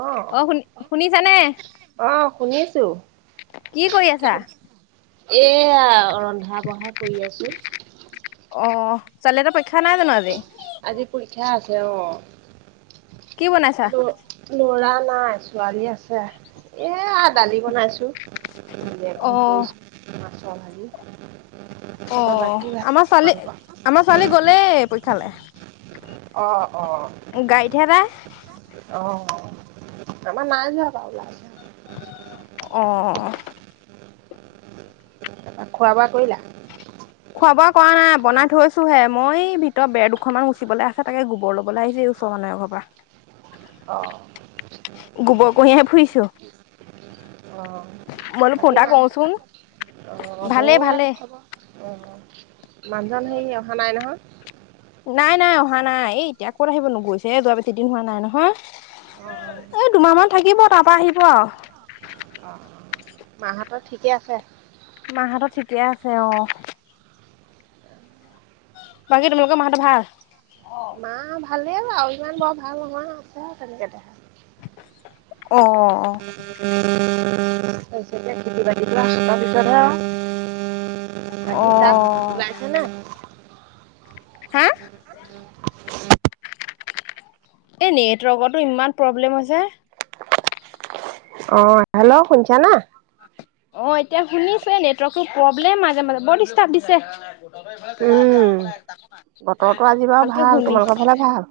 অঁ। অ শুনি শুনিছানে অঁ শুনিছোঁ কি কৰি আছা এয়া ৰন্ধা বঢ়া কৰি আছোঁ। অ', ছোৱালীহঁতৰ পৰীক্ষা নাই জানো আজি? আজি পৰীক্ষা আছে অঁ। কি বনাইছা ল'ৰাৰ নাই, ছোৱালীৰ আছে, এয়া দালি বনাইছো। অ [unintelligible] অহ, বাকী ভাল আমাৰ ছোৱালী, তোমালোকৰ? আমাৰ ছোৱালী গ'লেই পৰীক্ষালৈ। অ অ। গাড়ীত হে যায়। অ অ আমাৰ নাই যোৱা বাৰু ওলাইছে। অ'। খোৱা বোৱা কৰিলা? খোৱা বোৱা কৰা নাই। বনাই থৈছোহে, মই ভিতৰত বেৰ দুখ মান মুচিবলৈ আছে, তাকে গোবৰ ল'বলৈ আহিছো। ওচৰৰ মানুহ এঘৰৰ পৰা। অ'। গোবৰ কঢ়িয়াই ফুৰিছোঁ। অ', বোলো ফোন বাকী এটা মা, কৰোচোন অ' ভালেই মোৰ এই ভালেই খবৰ অ', মানুহজন হেৰি অহা নাই নহয়? নাই নাই অহা নাই, এই এতিয়া ক'ত আহিব, গৈছে যোৱা বেছিদিন হোৱা নাই নহয়। অ', অ', এই দুমাহ মান থাকিব, তাৰপৰা আহিব আৰু। অ অ, মাহঁতৰ ঠিকে আছে? মাহঁতৰ ঠিকে আছে অঁ। বাকী তোমালোকৰ মাহঁতৰ ভাল? মাঁ ভালেই আৰু ইমান বৰ ভাল নহয় আছে আৰু তেনেকে দে। অহ তাৰ পিছতে খেতি বাতিটো আৰু সাতৰ পিছত হে আৰু বাকী অ তাত ওলাইছে নাই হা [unintelligible] এই নেটৱৰ্কতো ইমান প্ৰব্লেম হৈছে। অ হেল্ল' শুনিছা না? অ এতিয়া শুনিছে নেটৱৰ্কটো প্ৰব্লেম মাজে মাজে বৰ ডিষ্টাৰ্ব দিছে। উম বতৰটো আজি বাৰু ভালকে ভাল, শুনি তোমালোকৰ ফালে ভাল?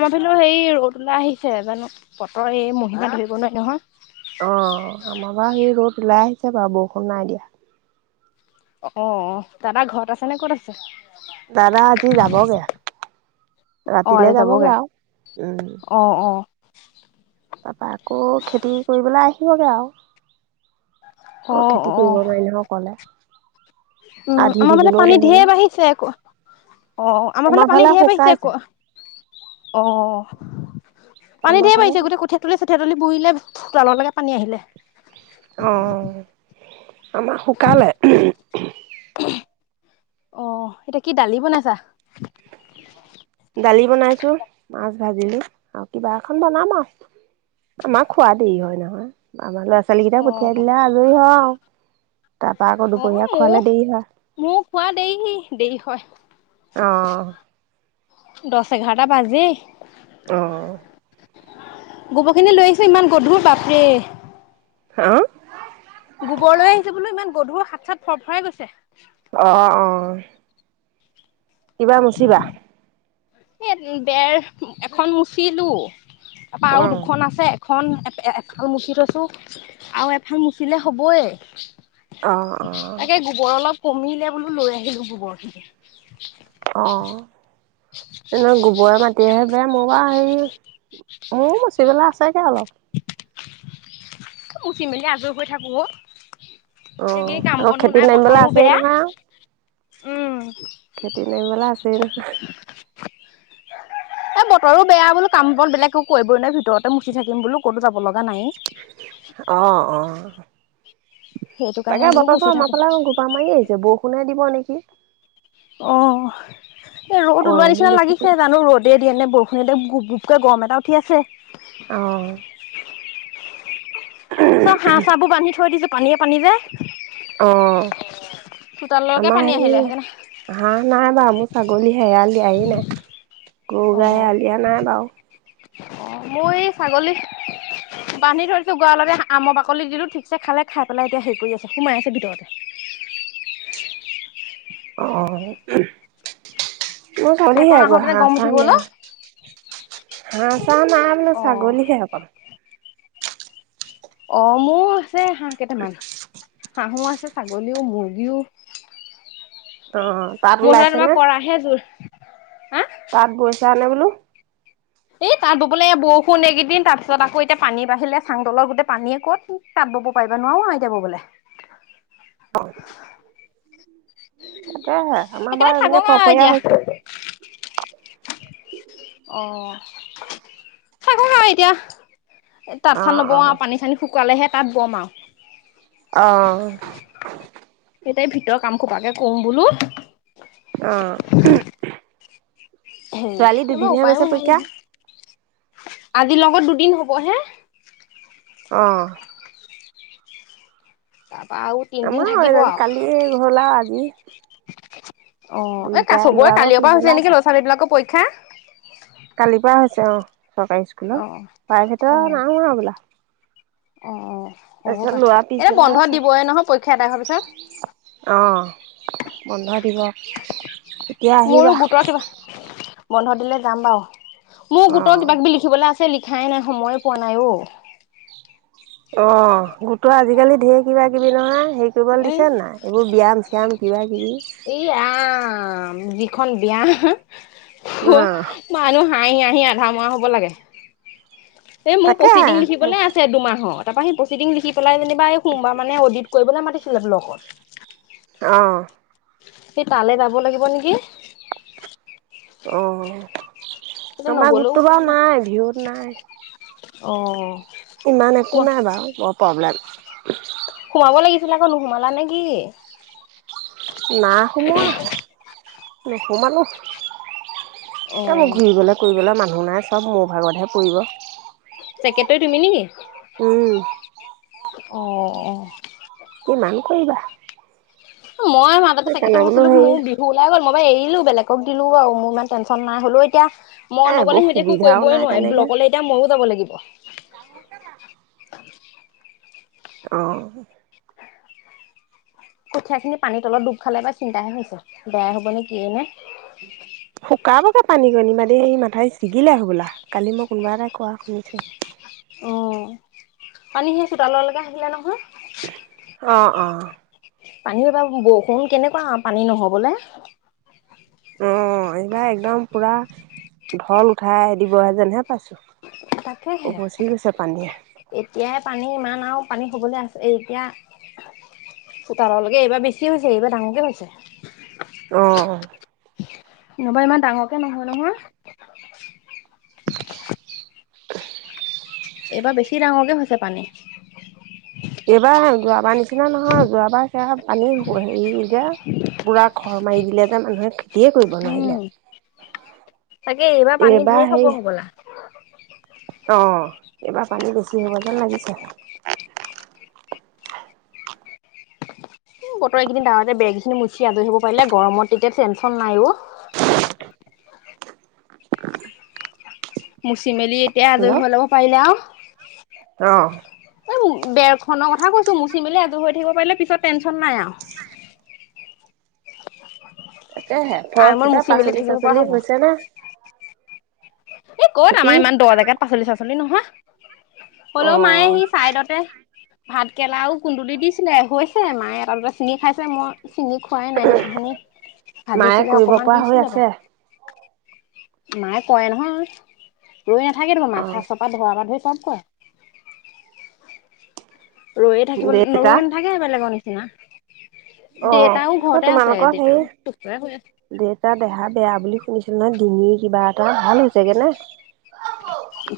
আমাৰ ফালে সেই ৰ'দ ওলাই আহিছে জানো বতৰ এই মহিমা ধৰিব নোৱাৰি নহয়। অঁ আমাৰ বা সেই ৰ'দ ওলাই আহিছে বাৰু বৰষুণ নাই দিয়া। অ অ দাদা ঘৰত আছে নে ক'ত আছে? দাদা আজি যাবগে ৰাতিলে যাবগে আও উম। অঁ অঁ তাৰপৰা আকৌ খেতি কৰিবলৈ আহিবগৈ আও। অ আকৌ খেতি অ কৰিব নোৱাৰি নহয় অকলে। উম আধি আমাৰ মানে দিবলৈও পানী ঢেৰ নহ'লে বাঢ়িছে আকৌ। অ আমাৰ ফালে পানী ঢেৰ বাঢ়িছে আকৌ। অ পানী আমাৰ ঢেৰ ফালে বাঢ়িছে গোটেই কঠীয়া তলি চঠিয়া তলি বোৰিলে চোতাললৈকে পানী আহিলে। অ আমাৰ শুকালে। অ' এতিয়া কি দালি বনাইছা? দালি বনাইছোঁ, মাছ ভাজিলোঁ আৰু কিবা এখন বনাম আও। আমাক খোৱা দেৰি হয় নহয়, আমাৰ ল'ৰা ছোৱালী অ কেইটাক অ পঠিয়াই দিলে আজৰি হও। অ' মোৰ হয়। মোক খোৱা দেহি দেৰি হয়। অ' দছ এঘাৰটা বাজেই। অ'। গোবৰখিনি লৈ আহিছোঁ, ইমান গধুৰ বাপৰে। হা? গোবৰলৈ আহিছোঁ বোলো ইমান গধুৰ, হাত চাত ফৰফৰাই গৈছে। অ', অ'। কিবা মচিবা? সেই বেৰ এখন মুচিলো, তাৰপা আৰু অ' দুখন আছে। দুখন এ-একফাল মুচি থৈছোঁ আৰু এফাল মুচিলে হ'বয়ে। অ' অ' তাকে গোবৰ অলপ কমিলে বোলো লৈ আহিলোঁ গোবৰখিনি। অ' এনে গোবৰে মাটিহে বে মোৰ বা সেই মোৰ মচিবেলে আছেগে অলপ। উ, মুচি মেলি আজৰি হৈ থাকোঁ অ'। এই অ' কেনি কাম আকৌ বনো খেতিত নাই, নামিবলৈ বতৰো আছেই বেয়া, নহয় উম। খেতি নামিবলে আছেই নহয়। এ, বতৰো বেয়া বোলো কাম বন বেলেগ একো কৰিবই নাই, ভিতৰতে মুচি থাকিম বোল ক'তো যাব লগা নায়েই। অ', অ'। সেইটো কাৰণে তাকে বোলো মুচি বতৰটো আমাৰ থাকো ফালে গোপা মাৰি আহিছে, বৰষুণে দিব নেকি। অ' এই ৰ'দ ওলোৱা গৰমো নিচিনা বেছি লাগিছে, পৰিছে জানো ৰ'দ দে দিয়ে নে বৰষুনে দিয়ে গু গুপকে গৰম এটা উঠি আছে। অ চব হাঁহ চাহবোৰ বান্ধি থৈ দিছোঁ পানীয়ে পানী যে। অ' চোতাললৈকে আমাৰ পানী হেই আহিলে সেইকাৰণে হাঁহ নাই বাৰু মোৰ ছাগলী এৰাল দিয়া এৰিলে, গৰু অ গাই এৰাল দিয়া নাই বাৰু। অ' মোৰ এই ছাগলী বান্ধি থৈছোঁ গৰালতে আমৰ বাকলি দিলোঁ, ঠিকছে খালে খাই পেলাই এতিয়া হেৰি কৰি আছে সোমাই আছে ভিতৰতে। অ' মোৰ ছাগলী এইকণ হে আকৌ, আহোতেনে হাহঁ গৰম উঠি চাহঁ গ'ল নাই। বাহঁৰ চাহঁ নাই বোলো অ ছাগলীহে অকল। অ' মোৰ আছে হাঁহ কেইটামান, হাঁহো আছে, ছাগলীও, মুৰ্গীও। অ তাত মুঠতে ওলাইছে তোমাৰ নে কৰাহে জোৰ, হা? তাত গৈছা হেলে বোলো। এই তাত ববলে এয়া বৰষুণ এইকেইদিন তাৰপিছত আকৌ এতিয়া পানী বাঢ়িলে, চাংডলৰ গোটেই পানীয়ে ক'তনো তাত ব'ব পাৰিবা, নোৱাৰো এতিয়া ব'বলে। অ তাকেহে আমাৰ সেইকাৰণে বাৰু এইপিনে থাকক আৰু ফৰপৰীয়া এতিয়া হৈছে। [inaudible] অ', থাকক আৰু এতিয়া। এ, তাত অ সাল অ নবওঁ আৰু পানী চানি শুকালেহে তাত ব'ম আৰু। অ'। এতিয়া ভিতৰৰ কাম সোপাকে কৰোঁ বোলো। অ'। ছোৱালী দুদিনহে উপায়ো গৈছে নাই পৰীক্ষা নহয়। আজিৰ লগত দুদিন হ'বহে। অ। [unintelligible] আমাৰো থাকিব এইজনী আৰু কালিয়ে গ'ল আৰু আজি অ, এই দুইটা চবৰে ল'ৰা বাৰু কালিৰ পৰা পিছবেলা হৈছে নেকি, আছে ল'ৰা-ছোৱালী বিলাকৰ পৰীক্ষা! কালিৰ পৰা হৈছে অ, চৰকাৰী স্কুলত, অ' প্ৰাইভেটৰ অ' নাই হোৱা হ'বলা। অ, অ, হব তাৰপিছত পাৰে। ল'ৰা এ, পিছবেলা বন্ধ আছে দিবইে নহয়, পৰীক্ষা এদাই হোৱাৰ পিছত। অঁ, বন্ধ দিব। তেতিয়া মোৰো আহিবা গোটৰ কিবা, বন্ধ দিলে যাম বাৰু! মোৰ অ গোটৰ কিবা-কিবি লিখিবলৈ আছে। লিখাই নাই, সময়েই পোৱা নাই অ'। অ, গোটৰ আজিকালি ঢেৰ কিবা-কিবি নহয়। হেৰি কৰিবলৈ এ দিছে নাই, এইবোৰ ব্যায়াম-চ্যায়ম কিবা-কিবি! এই ৰাম যিখন ব্যায়াম অ হ'ল মানুহ হাঁহি-হাঁহি আধা মৰা হ'ব লাগে। এই মোৰ তাকে প্ৰচিডিং লিখিবলৈ আছে দুমাহৰ। তাৰপৰা সেই প্ৰচিং লিখি পেলাই যেনিবা, এই সোমবাৰ মানে অডিত কৰিবলৈ মাতিছিল ব্ললকত। অ। সেই তালৈ যাব লাগিব নেকি! অ, কিন্তু আমাৰ নগলেও গোটটো উপায় বাৰু নাই, ভিঅ'ত নাই। অ। ইমান একো সোমা নাই বাৰু বৰ প্ৰব্লেম। সোমাব লাগিছিলে আকৌ, নোসোমালা নে কি! নাই সোমোৱা, নোসোমালো। অ এই মোৰ ঘূৰিবলৈ কৰিবলৈ মানুহ নাই, চব মোৰ ভাগতহে পৰিব। চেক্ৰেটেৰী তুমি নেকি! উম, অ, অ। কিমান কৰিবা। মই মাজতে সেইকাৰণে চেক্ৰেটেৰী বোলো হৈছিলো, হেৰি এ মোৰ ওলাই গ'ল, মই বাৰু এৰিলো, বেলেগক দিলো আৰু মোৰ ইমান টেনশ্যন নাই, হ'লেও এতিয়া মই এইবোৰ নগ'লে সিহঁতি একো সুবিধাও নাই কৰিবই নোৱাৰি, তেনেকে অ', ব্লকলে এতিয়া ময়ো যাব লাগিব। [unintelligible] অঁ। কঠীয়াা খিনি পানী তলত ডুব খালে পায়, চিন্তাহে হৈছে, বেয়া হ'ব নে কিয়ে নে! শুকাবগে পানী [unintelligible] মাথাউৰিচ ছিগিলে হ'বলা! কালি মই কোনোবা এটাই কোৱা শুনিছো। অ, পানী সেই চোতালৰ লেকে আহিলে নহয়! অ, অ। পানী এইবাৰ, বৰষুণ কেনেকুৱা, পানী নহ'বলৈ। অ, এইবাৰ একদম পুৰা ঢল উঠাই দিবহে যেনহে পাইছো। তাকেহে। এতিয়াহে পানী ইমান আৰু পানী হ'বলৈ আছে, এতিয়া চোতাললেকে, এইবাৰ বেছি হৈছে, এইবাৰ ডাঙৰকে হৈছে। অ, অ। নহ'বা ইমান ডাঙৰকে নহয় নহয়। এইবাৰ বেছি ডাঙৰকে হৈছে পানী। এইবাৰ হেই যোৱাবাৰ নিচিনা নহয়, যোৱাবাৰ সেয়া পানী হেৰি যে পুৰা খৰ মাৰি দিলে যে মানুহে, খেতিয়ে কৰিব নোৱাৰিলে। তাকেই এইবাৰ পানী ঢেৰ হ'ব হবলা। অঁ এইবাৰ পানী বেছি হ'ব যেন লাগিছে। উম বতৰ এইকেইদিন দাৱৰীয়াতে বেৰ খিনি মুচি আজৰি হ'ব পাৰিলে গৰমত তেতিয়া টেনছন নাই অ মুচি মেলি এতিয়া হেল্ল' আজৰি হৈ ল'ব পাৰিলে আৰু অ এই বেৰখনৰ কথা কৈছো মুচি মেলি আজৰি হৈ থাকিব পাৰিলে পিছত টেনচন নাই আৰু। [inaudible] তাকে হে ঘৰত আৰামত কিবা মুচি মেলি পাচলি থাকিব পৰা চাচলি হ'ব। হৈছে নে? এই ক'ত খেতি? আমাৰ ইমান দ জেগাত পাচলি চাচলি নহয়। অ হ'লেও মাইয়ে সেই চাইডতে ভাত কেৰেলা আৰু কুন্দুলি দিছিলে হৈছে মায়ে এটা দুটা চিঙি খাইছে মই চিঙি খোৱাই নাই সেইদিনাখনি মায়ে ভাজিছিলে কৰিব অকমান পৰা হৈ দিছিলে বাৰু। আছে মায়ে কয় নহয় ৰৈ নাথাকে দেখোন অ [unintelligible] তাক কোৱা ৰৈ থাকিব ন দেউতা ৰৈ নাথাকে বেলেগৰ নিচিনা অ দেউতাও অ ঘৰতে আছে তোমালোকৰ হেৰি দেউতাও ওচৰতে শুই আছে দেউতা দেহা বেয়া বুলি শুনিছিলো নহয় ডিঙি কিবা এটা ভাল হৈছেগে নে?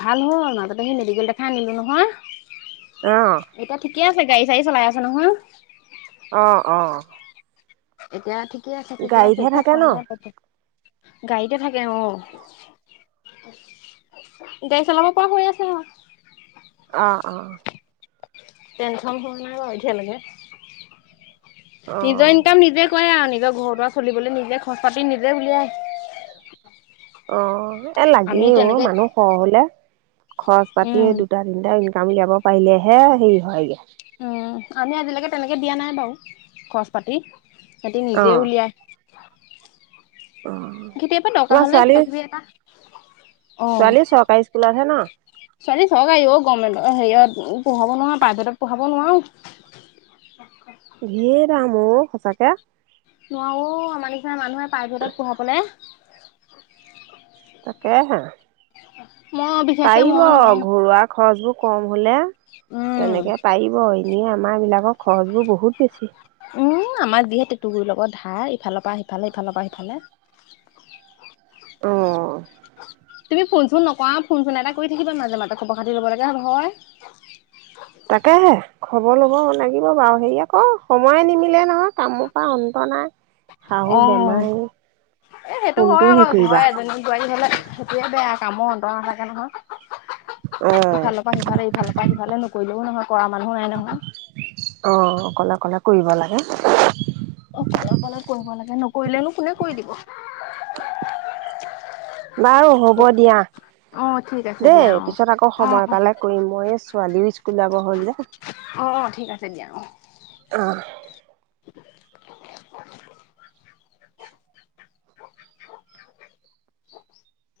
ভাল হ'ল মাজতে সেই মেডিকেল দেখাই আনিলো নহয়। অঁ এতিয়া ঠিকেই আছে গাড়ী চাড়ী চলাই আছে নহয়। অ অ। এতিয়া ঠিকে আছে ঠিকে আছে গাড়ীতহে একো থাকে খোৱা ন নাই ত গাড়ীতে থাকে অ। গাড়ী চলাব পৰা হৈ আছে দেখোন অ অ। টেনচন হোৱা নাই বাৰু এতিয়ালৈকে। অ নিজৰ ইনকাম নিজে কৰে আৰু নিজৰ ঘৰ দূৱাৰ চলিবলৈ নিজে খৰচ‌ পাতি নিজেই উলিয়াই। অ এ আমি লাগেই অ তেনেকে মানুহ সৰহ হলে খৰচ পাতি উম এই দুটা তিনটা ইনকাম উলিয়াব পাৰিলেহে হেৰি হয়গে। উম, আমি আজিলৈকে তেনেকে দিয়া নাই বাৰু খৰচ পাতি সিহঁতি অ নিজে উলিয়াই। অ কেতিয়াবা দৰকাৰ তোমাৰ হ'লে ছোৱালী কিবা কিবি এটা অ ছোৱালী চৰকাৰী স্কুলতহে ন? ছোৱালী চৰকাৰী অ গভমেণ্টৰ হেৰিয়ত পঢ়াব নোৱাৰো প্ৰাইভেটত পঢ়াব নোৱাৰো। ঢেৰ দাম অ সঁচাকে। নোৱাৰো অ‌ আমাৰ নিচিনা মানুহে প্ৰাইভেটত পঢ়াবলে। তাকে হে। মই বিশেষকে পাৰিব মই নোৱাৰো ঘৰুৱা খৰচবোৰ কম হলে উম তেনেকে পাৰি অ এনেই আমাৰ এইবিলাকৰ খৰচবোৰ বহুত বেছি। উম আমাৰ যিহে টেটো গুৰিৰ লৈকে ধাৰ ইফালৰ পৰা সিফালে ইফালৰ পৰা সিফালে [inaudible] অঁ তুমি ফোন চোন নকৰা ফোন চোন এটা কৰি থাকিবা মাজে মাজতে খবৰ খাতি ল'ব লগীয়া হয়। তাকেহে খবৰ ল'ব লাগিব বাৰু হেৰি আকৌ সময়ে নিমিলে নহয় কাম ৰ পৰা অন্ত নাই। শাহু অঁ বেমাৰী এই সেইটো কোনটো হয় আক, হেৰি ঘৰে কৰিবা এজনী বোৱাৰী হ'লে সেইটোৱে আৰু কামৰ অন্ত নাথাকে নহয়। অ ইফালৰ পৰা সিফালে ইফালৰ পৰা সিফালে নকৰিলেও নহয় কৰা মানুহো নাই নহয়। অ', অকলে, অকলে কৰিব লাগে। অকলে, অকলে কৰিব লাগে নকৰিলেনো কোনে কৰি দিব। বাৰু হ'ব দিয়া। অ', ঠিক আছে। দিয়া দেই অ পিছত আকৌ অ সময় পালে কৰিম মই এই ছোৱালীও স্কুল যাব হ'ল যে। অ', ঠিক আছে দিয়া অ'। অ'। [unintelligible] অ' [unintelligible]